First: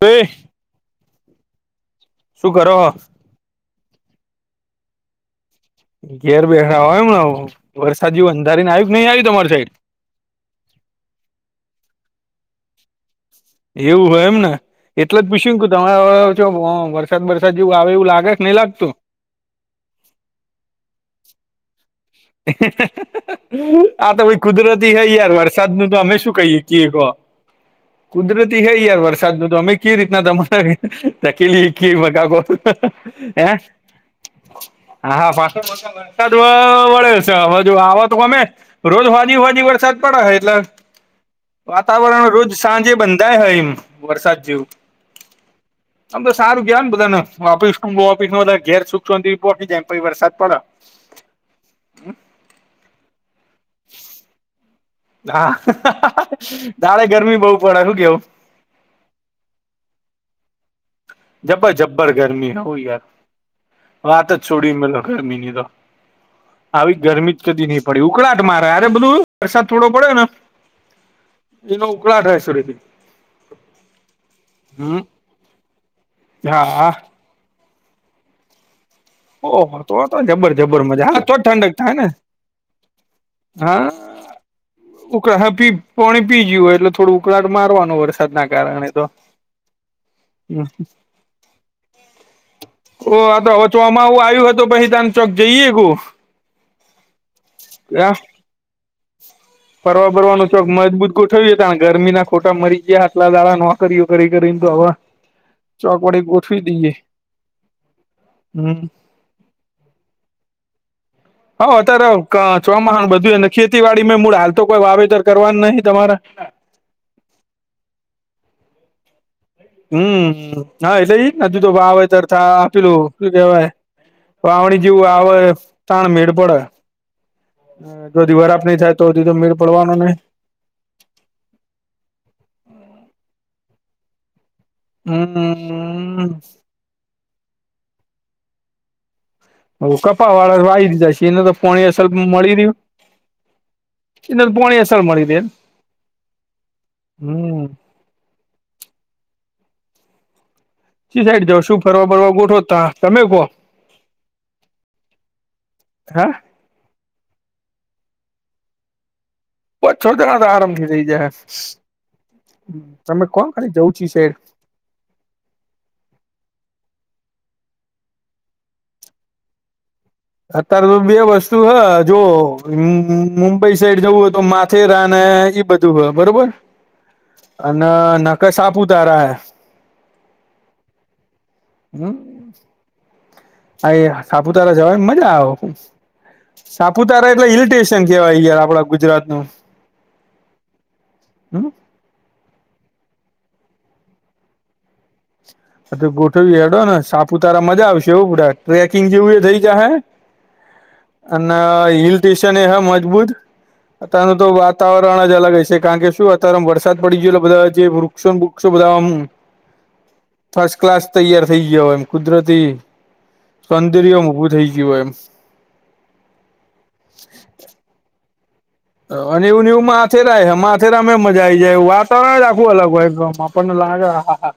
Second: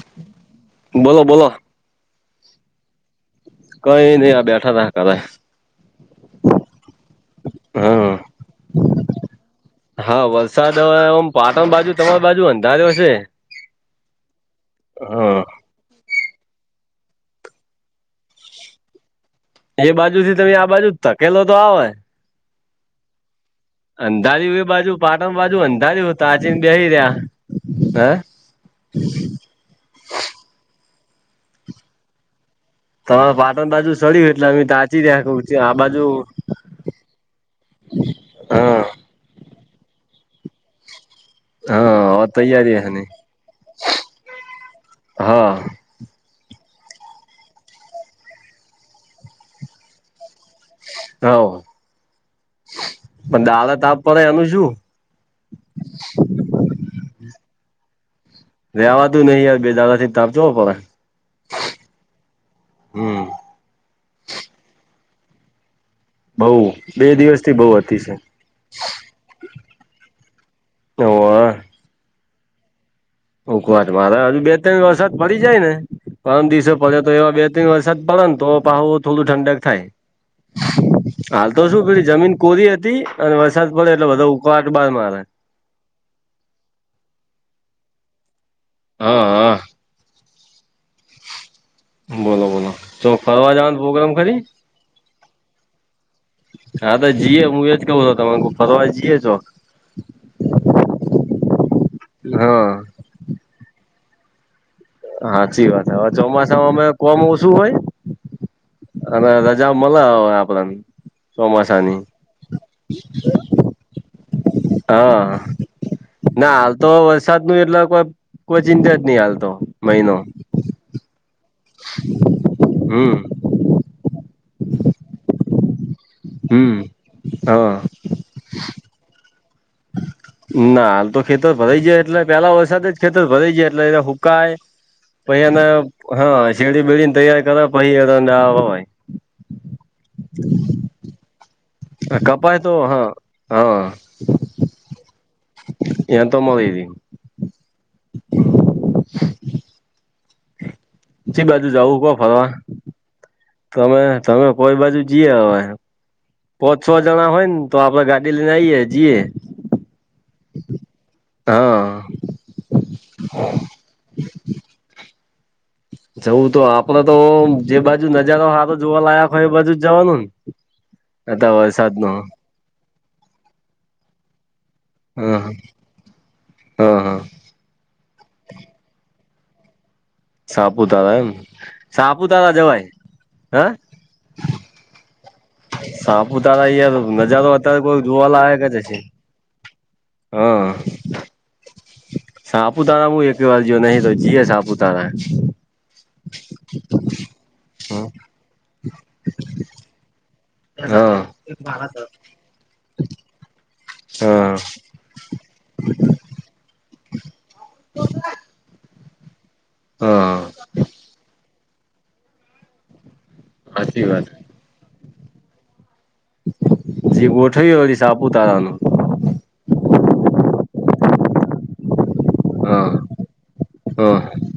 [inaudible] બોલો બોલો શું કરો કઈ નહી આ બેઠા હતા ઘરે. ઘેર બેઠા હોય એમ હા વરસાદી જેવું અંધારી ને આવ કે નઈ આવી તમારી સાઈડ હા, વરસાદ હવેમ પાટણ બાજુ તમારી બાજુ અંધાર હ છે, એવું હે એમ ને એટલે જ હા પૂછ્યું. [inaudible] તમે હવે છો વરસાદ વરસાદ જેવું આવે એવું લાગે છે નહી લાગતું. એ બાજુ થી તમે આ બાજુ ઘકેલો તો આવે. [unintelligible] આ તો ભાઈ અંધાર્યું એ કુદરતી બાજુ હય યાર પાટણ બાજુ વરસાદ નું તો અંધાર્યું અમે શું તાચીને બેહી કહીએકીએ, રહ્યા હે કુદરતી હ યાર વર અમે કે રીતના તમારે ધકેલી કે [unintelligible] તમારે પાટણ બાજુ સડ્યું એટલે અમે તાચી રહ્યા [unintelligible] કઉ છું. આ બાજુ વરસાદ અચ્છા હ જો આવા તો ગમે હા રોજ વાજી હોનજે વરસાદ પડે હ એટલે હા વાતાવરણ હવે રોજ તૈયારી હે સાંજે નઈ બંધાય હ એમ વરસાદ જેવું. હા આમ તો સારું ગયા ને બધને ઓપીસ ઓફીસ ઘેર સુખિ સોનતી જમ વરસાદ પડે. હવ પણ દાળ તાપ પડે એનું શું? [unintelligible] હા, દાળે ગરમી બહુ પડે શું કેવું? રેવાતું નહી યાર બે દાદા થી તાપજો ચેવો પડે. જબ્બર જબ્બર ગરમી હો યાર હમ વાત જ છોડી મેલો ગરમી ની તો. બઉ આવી બે ગરમી દિવસ જ થી બઉ કદી નહી હતી પડી છે ઉકળાટ મારે અરે બધું વરસાદ થોડો પડે ને, ઓવે એનો ઉકળાટાયસો [unintelligible] ઉકવા મારે હજુ બે ત્રણ વરસાદ પડી જાય ને પરમ દિવસો હા પડે તો એવા બે [unintelligible] વરસાદ પડે ને તો પણ હું થોડું ઠંડક ઓહો થાય તો તો જબર જબર મજા હા જ હાલ તો ઠંડક શું પે થાય ને જમીન કોરી હતી, અને વરસાદ પડે એટલે બધા ઉકાવાટ બાદ માં ઉકળી પો પી જય હોય એટલે થોડું ઉકળાટ મારવાનો વરસાદના કારણે તો હા હા [unintelligible] બોલો બોલો ઓ ચોક આ ફરવા તોવે જવાનો પ્રોગ્રામ ચોમાહુ ખરી આવ્યું હતું પહીતાાન ચોક જઈએ ગુ હા તો જીયે હું એજ કઉું આ છું તમાર કુ ફરવા જીએ જો. ફરવા બરવાનું ચોક મજબૂત કો થયું જ તા ગરમી ના ખોટા હા મરી ગયા હાટલા દાડા ન વા કર્યું કરી કરીને તો આવા ચોક વડે ગોઠવી દઈએ. આમ ઓસું હોય? હમ્મ. અને રજા મલે હવે આપડાને. હોવ અત્યારે કા ચોમાહું ને બધું અને ખેતીવાડી મે મૂળ હાલ તો કોઈ વાવેતર હા કરવાનું નહીં તમારે. ના હાલ તો વરસાદ નું એટલા કોક કોઈ જિંજટ નહીં હાલતો. હમ્મ. હા એટલે ઈ જ ને, હજું તો વાવેતર થાય પેલું હમ શું કેવાય? વાવણી જેવું આવે હે, તાણ મેળ પડે. હમ હા તો દિવાર આપડી ચાર તો હજી તો મેળ પડવાનો નહિં. ના. હાલ તો ખેતર ભરાઈ જાય એટલે પેલા વરસાદ જ ખેતર ભરાઈ જાય એટલે એ હુકાય પહી એને હમ હા શેરડી બેરડીને તૈયાર કરાય પહી એને ના વવાય. હું કપાહ વાળા તો વાવી દીધા [unintelligible] પોણી અસલ મળી કપાય તો રહ્યું, હા હા એટલે પોણી અસલ મળી રહે. [unintelligible] હમ્મ. ચી બાજુ જવું કો ફરવા [unintelligible] તમે કહો. તમે તમે હા? પો છ જણા હોય ને તો આપડે ગાડી લઈને આઈએ, જીએ પો છ જણા તો આરામથી થઇ જાહે, હા તમે કોણ ખાલી જવ છો શહેર. જવું તો આપડે તો જે બાજુ નજારો હારો જોવા લાયક હોય એ બાજુ જ જવાનું ન. અત્યારે તો બે વસ્તુ હે, જો મુંબઈ સાઈડ જવું હોય તો મા થેરા હ ને ઈ બધું હે, બરોબર? હ હ અને નકર સાપુતારા હે. સાપુતારા એમ? હમ સાપુતારા જવાય. હે [unintelligible] સાપુતારા જવાયન મજા આવે. સાપુતારા યાર સાપુતારા એટલે નજારો હિલ અત્યારે કોઈ સ્ટેશન કેવાય યાર જોવાલાયક જ આપડા હશે. ગુજરાત નું. હા. હમ સાપુતારા હું એકેય જ્યો નહીં, તો જીયે સાપુતારા. હા તો ગોઠવવીએ હેડો ને, સાપુતારા મજા આવશે હો [unintelligible] ટ્રેકિંગ જેવું એ થઈ જા હે હા અને હિલ ટેશન એ હે મજબૂત. અતારનું તો હા વાતાવરણ તરણ જ અલગ હઈશે, કારણ કે શું અત્યારે આમ વરસાદ પડી ગયો એટલે બધા જે વૃક્ષોન બૃક્ષો બધા આમ હા ફર્સ્ટ ક્લાસ તૈયાર થઈ ગયો એમ, કુદરતી સાચી સૌંદર્ય વાત ઉભું થઈ ગયું એમ. જી ગોઠવીએ પછી સાપુતારાનું. અને એવુંને એવું માથેરાય હે, માથેરામાંય મજા આઈ જાય. વાતાવરણ જ આ ખુ હા અલગ હોય, આપણને લાગે હા, હા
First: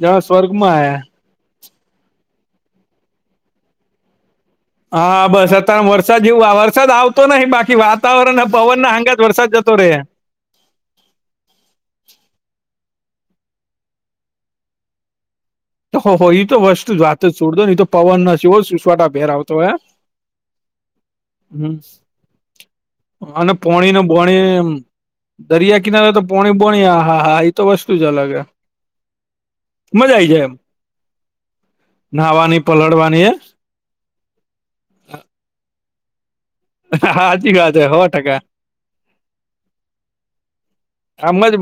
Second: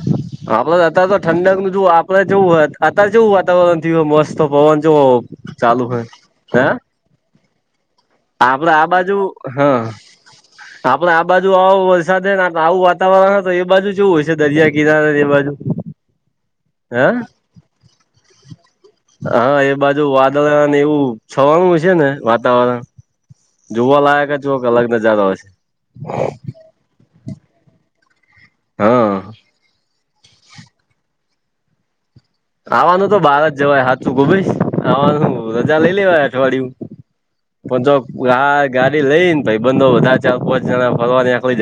જાણે સ્વર્ગમાં આપડે હે. અત્યારે તો ઠંડક ન જો આપડે જવું હોય અતારે જેવું વાતાવરણ થયુ મસ્ત. પવન જો હા બસ. અતારે ચાલુ આમ હે વરસાદ જેવું હે વરસાદ આવતો નહીં બાકી વાત વાતાવરણ અને આપડે પવન આ ના બાજુ [unintelligible] વરસાદ જતો હા રહે. આપડે આ બાજુ આવો વરસાદ હે ને આવું વાતાવરણ હે, તો એ બાજુ જેવું હશે દરિયા કિનારે ને એ બાજુ? ઓહો ઈ તો વસ્તુ જા હે વાત જ છોડ દો, ઈ તો પવન [unintelligible] હા એ બાજુ વાદળા ને એવું હમ છવાનું હશે ને વાતાવરણ અને જોવા પોણીને લાયક જ ચોક બોણી, અલગ નજારો હશે દરિયા કિનારે તો પોણી પણ હા હા ઈ તો વસ્તુ જ અલગ હે. હા મજા આ આવી જાય એમ નહાવાની આવાનું તો બાર જ જવાય હાચું ગોભેશ, આવાનું તો રજા લઈ લેવાય અઠવાડિયું. હાચી વાત પણ હે જો હો ટકા આ ગાડી લઈને ભઈબંધો વધાર ચાર પાંચ જણા આ ફરવાની [unintelligible] મજ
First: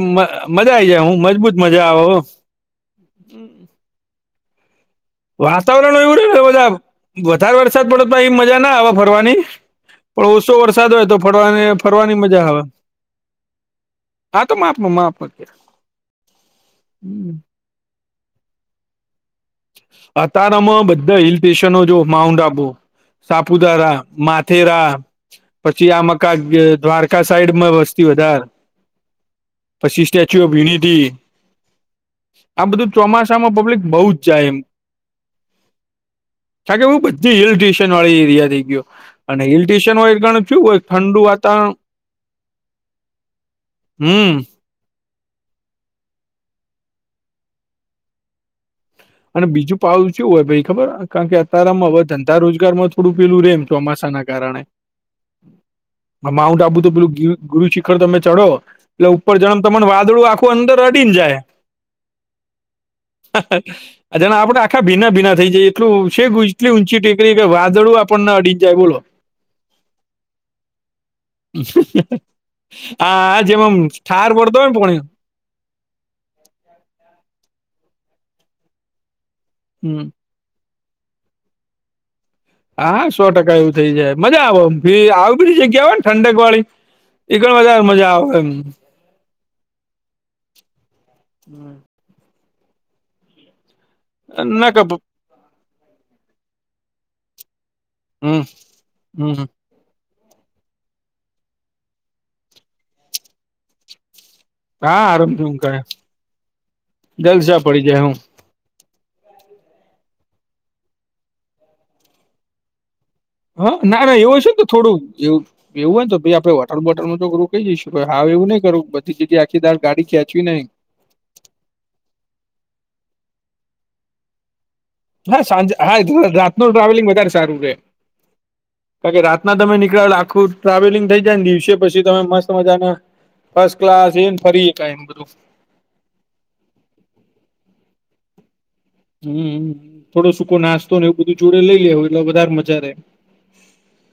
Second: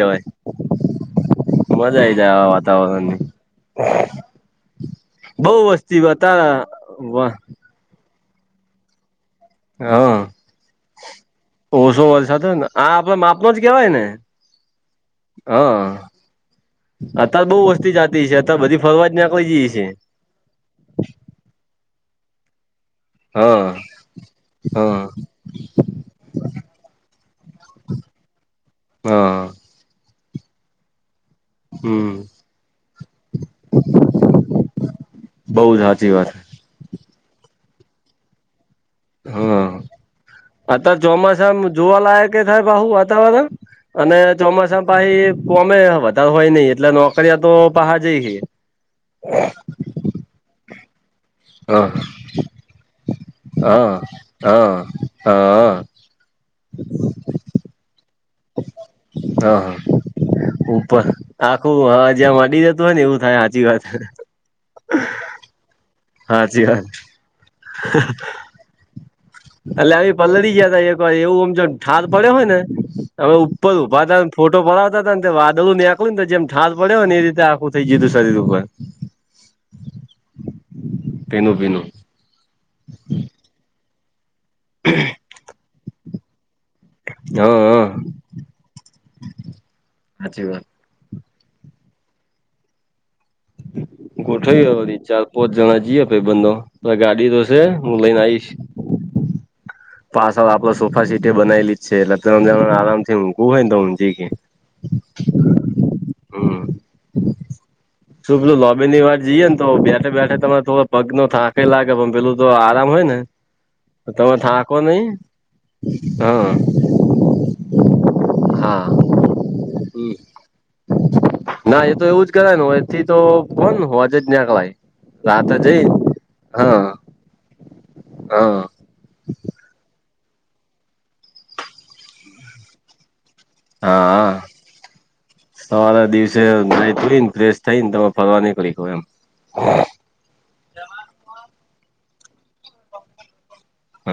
મજા આઈ જાય હું મજબૂત મજા આવે આઈ હો જાય આવા વાતાવરણની. બહુ વાતાવરણ વસ્તી એવું રહેને બતા બધા વાહ વધારે વરસાદ પડે તો પહીં મજા ના આવે ફરવાની. હા. ો વરસાદ હોય તો ફરવા ઓછો ફરવાની વરસાદ મજા હોય આવે. ને આ આપડે માપનો જ કેવાય ને હા તો માપ માં માપ માં હા અત્યારે બહુ વસ્તી જાતી છે અત્યારે બધી ફરવા જ નાકી જઈ છે અતારમાં બધા હિલ સ્ટેશનો જો માઉન્ટ આબુ હા સાપુતારા, માથેરા હા પછી આમ ક દ્વારકા સાઈડ માં વસ્તી વધાર હા. પછી સ્ટેચ્યુ ઓફ યુનિટી હમ આ બધું ચોમાસામાં પબ્લિક બહુ જ જાય એમ બઉ જ સાચી વાત કારણ કે હું બધી હિલ સ્ટેશન વાળી એરિયા થઈ ગયો અને હિલ હમ સ્ટેશન હોય કારણ શું હોય આતા ઠંડુ ચોમાસામાં વાતાવરણ જોવાલાય કે થાય પહુ વાતાવરણ અને હમ ચોમાસામ છ કોમે વધારે હોય નહિ એટલે નોકરીયા તો બહાર જઈ છે. અને બીજું પાવું ચેવુ હોય ભઇ ખબર કારણ કે હા અતારમાં હવે ધંધા રોજગારમાં થોડું પેલું રેમ હા ચોમાસાના કારણે હા હા આ માઉન્ટ આબુ તો પેલું ગી ગુરુ શિખર તમે ચઢો એટલે ઉપર જાવ હા તમને વાદળું આખું અંદર ઉપર અડી ને જાય આખું હા જ્યાં અડી જતું હોય ને એવું થાય સાચી વાત ને આપડે આખા ભીના ભીના થઈ જાય એટલું છે એટલી સાચી ઊંચી વાત ઊંચી ટેકરી કે વાદળું આપણને અડી જાય બોલો એટલે આવી પલળી ગયા તા એક વાર એવું આમ ઠાર પડે હોય ને હવે આ જેમ ઉપર આમ ઊભા થા ઠાર વળતો ફોટો હોય ને પોણી પડાવતા તને વાદળું નેંક્યું ને જેમ ઠાલ પડે હોય ને એ રીતે આખું થઈ જીતું શરીર ઉપર હમ [unintelligible] ભીનું ભીનું હા સો ટકા એવું થઇ જાય મજા આવે આવ બધી જગ્યા હોય ને ઠંડક વાળી ઈ કણ હા વધારે હા મજા આવે એમ સાચી વાત હમ ના કપ ગોઠવીએ ચાર પાંચ જણા જઈએ ભાઈ બંધો ત ગાડી તો છે હું લઈને આ હમ આવીશ હમ હમ [unintelligible] પાછળ આપડે સોફા સીટે બનાવે લી છે એટલે ત આરામથી ઊઘું હોય ને તો ઊંધી જઈ કે હા આરમ થી ઉધમુ ક જલશા પડી જાય હું ત પેલું લોબી ની વાર જઈએે ને તો બેઠે બેઠે તમારે થોડો પગ નો થાંક લાગે પણ પેલું તો આરામ હોય ને હ ના ના તમે એવું છે ને તો થાકો થોડું નહી એવું એવું હો તો ભાઈ આપે હા હોટલ બોટલ માં કે રોકાઈ જઈશું હાવ એવું નઈ હા કરું બધી જ આખી ગાડી ખેંચવી નઈં ના એ તો એવું જ કરાય ને હોય એથી તો કોણ હો હોજે જ નીકળાય હા રાતે સાંજે જઈ હા રાત નો હા ટ્રાવેલિંગ વધારે સારું રહેે હા કારણ કે રાતના તમે નીકળે આખું ટ્રાવેલિંગ થઈ જાય ને દિવસે પછી તમે મસ્ત મજાના ફર્સ્ટ હા ક્લાસ હા એને ફરીને બધું સવારે દિવસે નાઈ ધોઈ ને ફ્રેશ થઈને તમે ફરવા નીકળી ગયો એમ હમ થોડો સૂકો નાસ્તો ને એવું બધું જોડે લઈ લે એટલે વધારે મજા રે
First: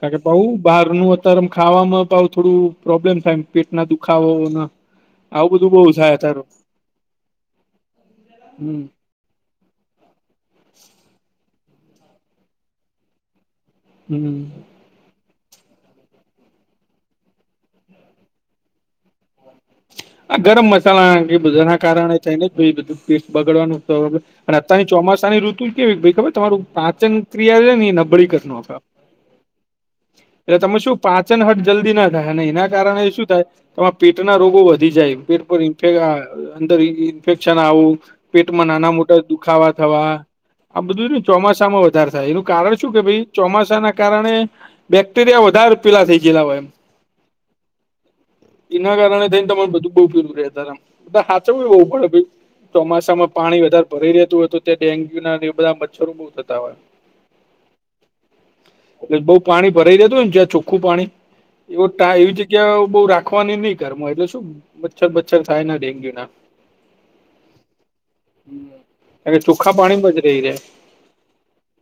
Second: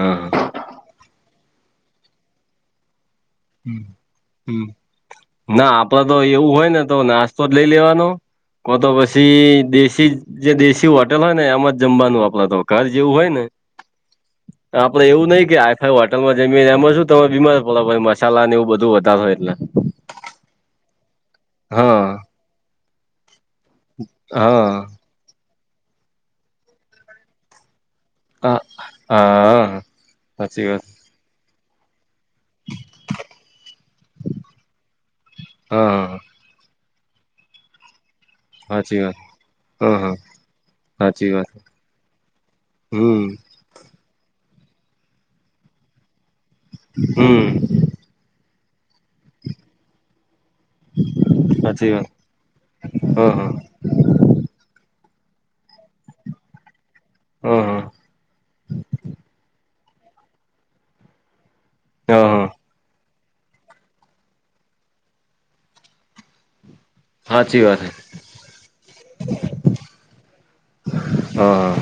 કાર કે બહુ બહાર નું અત્યારે ખાવામાં થોડું પ્રોબ્લેમ થાય પેટના દુખાવો ને આવું બધું -ના બહુ આપડે થાય તો અત્યારે એવું હોય ને તો નાસ્તો જ લઈ લેવાનો હમ કોતો બસ પછી દેશી જે દેશી હોટેલ હોય ને એમાં જ જમવાનું આપડે તો ઘર જેવું હોય ને હમ આપડે એવું નહિ કે આઈફાઈ હોટલમાં જમીએ એમાં છું તમે બીમાર પડો મસ્ત્ ચાલાન એવું બધું વધાર હોય એટલે આ ગરમ મસાલા બધા ના કારણે હા થઈને બધું પેટ બગડવાનું ર હા અત્યારની ચોમાસાની ઋતુ કેવી ખબર તમારું પાચન ક્રિયા છે નબળી [unintelligible] હા હા એટલે સાચી તમે વાત શું? પાચન હટ જલ્દી ના થાય અને એના કારણે શું થાય કેમાં પેટના રોગો વધી જાય હા અંદર ઇન્ફેક્શન આવું પેટમાં નાના સાચી વાત મોટા દુખાવા હા થવા. હા આ બધું ને સાચી વાત ચોમાસામાં વધારે થાય એનું કારણ શું કે હમ ભાઈ ચોમાસાના કારણે બેક્ટેરિયા વધારે પીલા થઈ ગયેલા હોય એમ- હમ- એના કારણે થઈને તમારે બધું બઉ ફેરું રહે તમ બધા સાચવ બહુ સાચી વાત પડે હ ચોમાસામાં હ પાણી વધારે ભરી રહેતું હોય તો ત્યાં ડેન્ગ્યુ ના બધા મચ્છરો બહુ થતા હોય. હઅઅ એટલે બહુ પાણી ભરાઈ જતું હો ને જ્યાં ચોખ્ખું પાણી એવ હ હ એવી જગ્યા બહુ રાખવાની નહિ. ઘરમો એટલે શું મચ્છર મચ્છર થાય ડેન્ગ્યુ ના. સાાચી વાત હૈ. કાર કે ચુખ્ખા પાણી બચ રહી છે હ હ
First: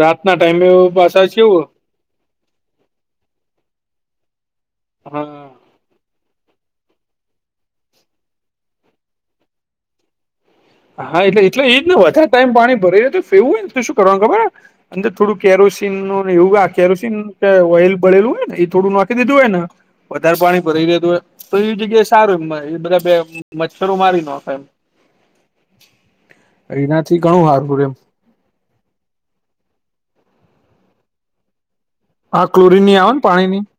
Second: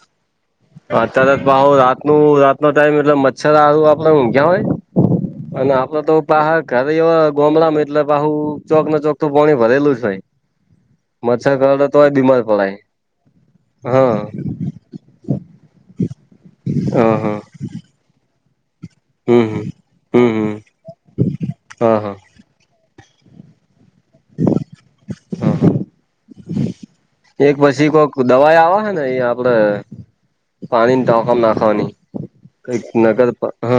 રાત ના ટાઈમે પાછા અત્યારે છે તો એવું પાહુ રાતનું રાત ટાઈમ મચ્છર આ આપડે ઊઘ્યાં હોય ને હા અને આપડે તો બહાર ઘરે ગોમડામાં એટલે બાહુ ચોક ના ચોકું પોણી ભરેલું જ ભાઈ હા એટલે એટલે એ જ ને વધારે ટાઈમ પડાય પાણી ભરે તો ફેવું હોય તો શું હા કરવાનું ખબર અંદર થોડું કેરોસીન ન એવું હા કેરોસીન હા ઓઇલ બળેલું હોય ને એ થોડું ના દીધું હમ હોય ને હમ હમ વધારે હમ પાણી ભરી દેતું હોય તો એ હા જગ્યાએ હા સારું બધા મચ્છરો મારી નાખાય એમ. હા હા એનાથી ઘણું એક સારું પછી એમ કોઈક દવાઈ આવે છે ને એ આપડે પાણી ટોંકામ નાખવાની. હા ક ક્લોરીન ની આવે ને નગર પાણીની હ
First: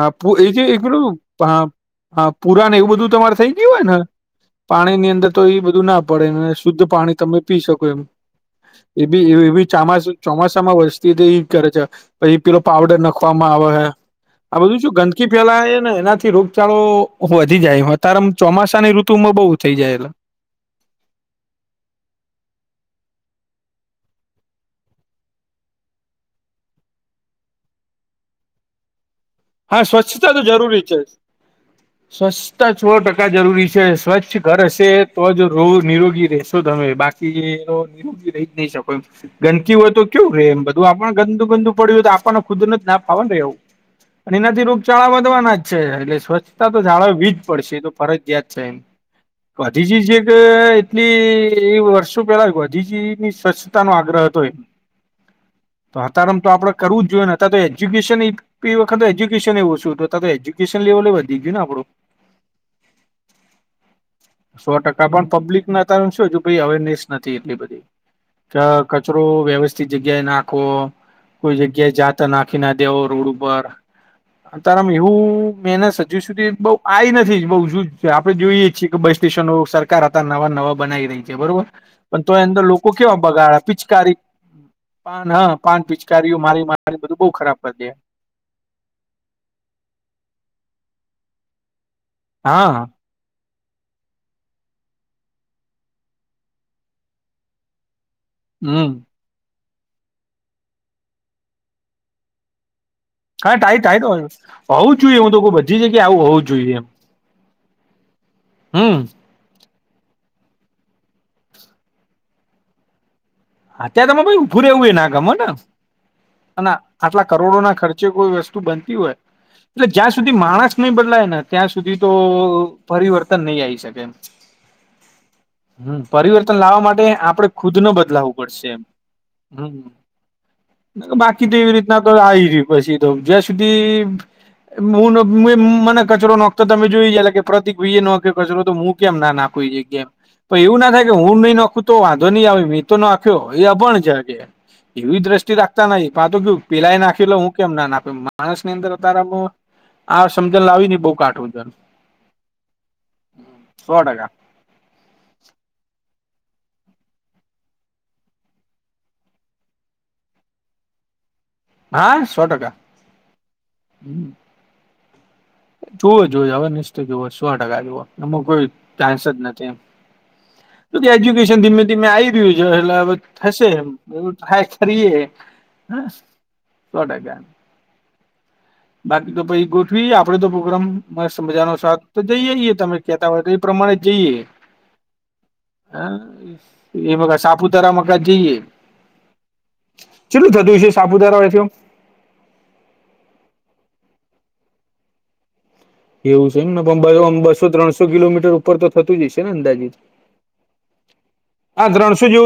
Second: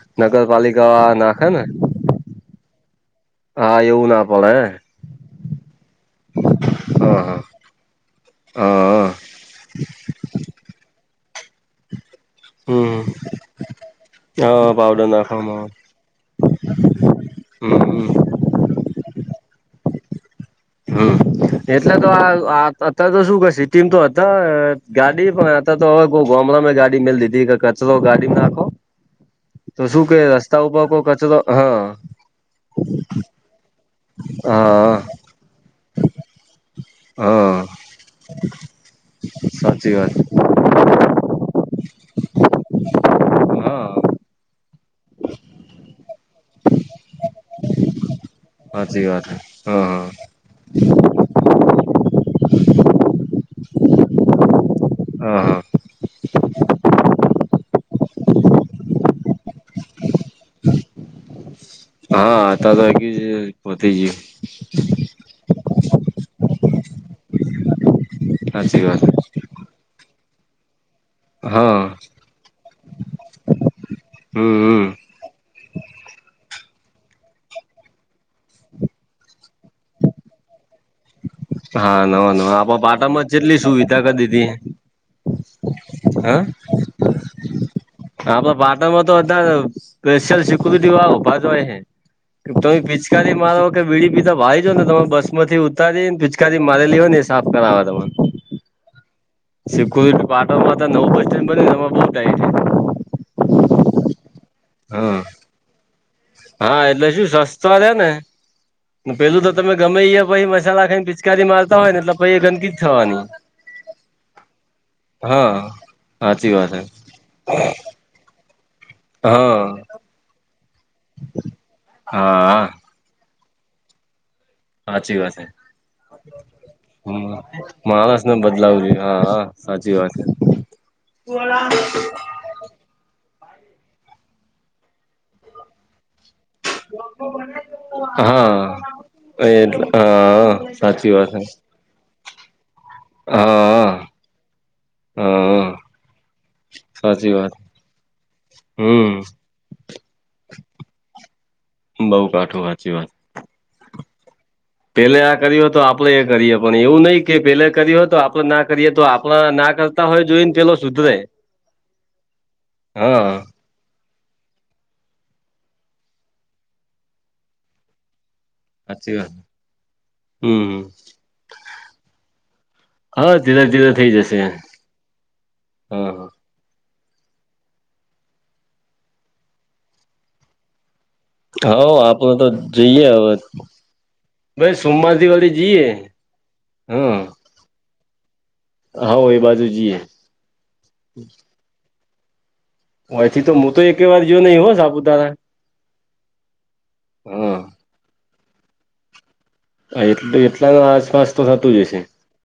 હા પુ- એ જે એક પેલું નગરપાલિકા નાખે ને પા- હા પુર ને એવું બધું તમારે થઇ ગયું હા હોય ને એવું ના પડે હે પાણી ની અંદર તો એ બધું ના પડે શુદ્ધ પાણી હા તમે હા પી શકો એમ. હા એ હા બી એ બી ચમાસ ચોમાસામાં વસ્તી તે એ કરે છે પછી પીલો પાવડર હમ નાખવામાં આવે હ આ હા બધું શ પાવડર ગંદકી નાખવામાં ફેલાય ને એનાથી રોગચળો વધી આવે જાય હમ હ હમ અત્યારે ચોમાસા ની ઋતુમાં બહુ થઈ જાય એ. હમ એટલે તો આ અત તો શું કર સિ ટીમ તો હતા ગાડી પણ તો હવે કો ગમળમાં ગાડી મેલ દીધી કે કચરો ગાડી નાખો. હ હા તો શું કે સ્વચ્છતા તો રસ્તા જરૂરી ઉપર છે. કોઈ કચરો હા સ્વચ્છતા સ ટકા જરૂરી છે. સ્વચ્છ ઘર હશે હા તો જ રો નિરોગી રહેશે. તમે બાકીનો હા નિરોગી રહી જ નહી શકો એમ ગંદકી હોય સાચી તો વાત કેવું રે એમ તો આપણ ગંદુ ગંદુ પડ્યું તો આપણને ખુદરને જ નાવાનુંનેું હા અને એનાથી રોગચાળા વધવાના જ છે એટલે સ્વચ્છતા તો જાળોવીીજ પડશે તો સાચી વાત ફરજિયાયાત હા એ પજી જે એટલી એ વર્ષો પેલા ગાંધીજી ની સ્વચ્છતા નો આગ્રહ હતો એ હા હા તો અતારમ તો આપડે કરવું જ જોઈએ ને અ તો એજ્યુકેશન [inaudible] આખર એ્યુકેશન એવું હતું ત તો એ્યુકેશન લેવલે વધી ગયુંને આપડો. હા હતા તે વધી ગયું પબ્લિકને અ શું અવેરનેસ નથી એટલી બધી સાચી વાત કચરો વ્યવસ્થિત જગ્યાએ નાખો કોઈ હા જગ્યાએ જાતા નાખી ના દેવો રોડ ઉપર હમ હમ અ એવું મનત હજુ સુધી બ આ નથી બ આપણે જોઈએ છીએ કે બસ સ્ટેશનો સર હતા, નવા નવા બનાઈ રહી છે બરોબર હા પણ તો નવા એ નવા અંદર આપડા લોકો કેવા પાટણમાં જેટલી બગાડ સુવિધા કરી પિચકારી દીધી પાન હા પાન પિચકારી્યું મારી મા બધું બહ ખરાબ પે આપણા પાટણમાં તો બધા સ્ેશયલ સિકુરિટી વા ભા હોય હા છે. મારાખ વીડી પીધા ભાઈ જો ને તમામે બસ માંથી ઉતારી ને કાદી મારેલી હો હી સાફ કરાવવા તને હમ શીખ પાટણમાં નવું બસ સ્ટન્ બને એ બ થાય છે. હા ટાય થાય તો હોય હોવું જ હા જોઈએ હું તો બધી જગ્યા આવું હોવું જોઈએ હા એમ એટલે શું સસ્તા રે ને હમ પેલું તો તમે ગમે એ પછી મસાલા ખાઈને પિચકારી મારતા હોય ને એટલે પછી એ ગંદકી જ થવાની. અત્યારે તરે ઉભું રહેવું હો ના ગમેો ને હા સાચી અને વાત હે આટલા કરોડો ના ખર્ચે કોઈ વસ્તુ બનતી હોય હા એટલે જ્યાં સુધી માણસ નહી બદલાય ને ત્યાં સુધી તો હા પરિવર્તન નહી આવી શકે એમ સાચી વાત હે હમ પરિવર્તન લાવવા માટે આપડે હમ ખુદ નો માણસને બદલાવું પડશે જોઈએ હા હા સાચી વાત છે બાકી તો એવી રીતના તો પછી તો જ્યાં સુધી હું મને કચરો તો તમે જોઈ ચ કે પ્રતિક ભી એ હા નોચરો તો હું કેમ નાખું એટલે કેમ હા તો એવું ના થાય સાચી કે વાત હું છે નહી નખું તો વાંધો નહીં આવે મે તો ન હા એ અપણ છે હા કે એવી દ્રષ્ટિ હા રાખતા નથી પા તો કયુ પિલાઈ સાચી નાખી વાત હું કેમ ના આપી માણસ ની અંદર હમ તારા આ સમજણ લાવી નઈ બઉ કાટુંજન બઉ કાઠું સાચી વાત હ સો ટકા પેલે આ કર્યું હો તો આપડે એ કરીએ પણ એવું નહીં કે પેલે કર્યું હો તો આપડે ના કરીએ તો આપણા ના હોય જોઈ ને પેલો સુધરે હા સો ટકા હ હા જુવઓ જોએ હવે નિસ્તો જોવો સો ટકા જવો એમાં કોઈ સાચી ચાન્સ વાત જ નથી એમ હમ તો કે એજ્યુકેશન ધીમે ધીમે આવી રહ્યું છે એટલે હવે હા ધીરે થશે એમ ધીરે થઈ બવું જશે ટ્રાય કરીએ હા હ સોટ ગાન બાકી તો પછ ગોઠવી આપડે તો પ્રોગ્રમ મ મજાનો હા સા તો આપડે જઈએએ તમે જઈએ કતા હવે હોય તો એ પ્રમાણે જઈએ ભાઈ સોમવારથી વળી જઈએ હ એ હા મ સાપુતારા મકાજ જઈએ હા એ બાજુ જઈએ કેટલું થતું છે, સાપુતારાથી હોયથી તો હું તો એક વાર જોયો નહીં હો સાપુતારા એવું છે એમ ને પણ હા બસો ત્રણસો કિલોમીટર ઉપર તો થતું જાયશે ને અંદાજ એટલ એટલા આસપાસ તો થતું જ હશે સુજો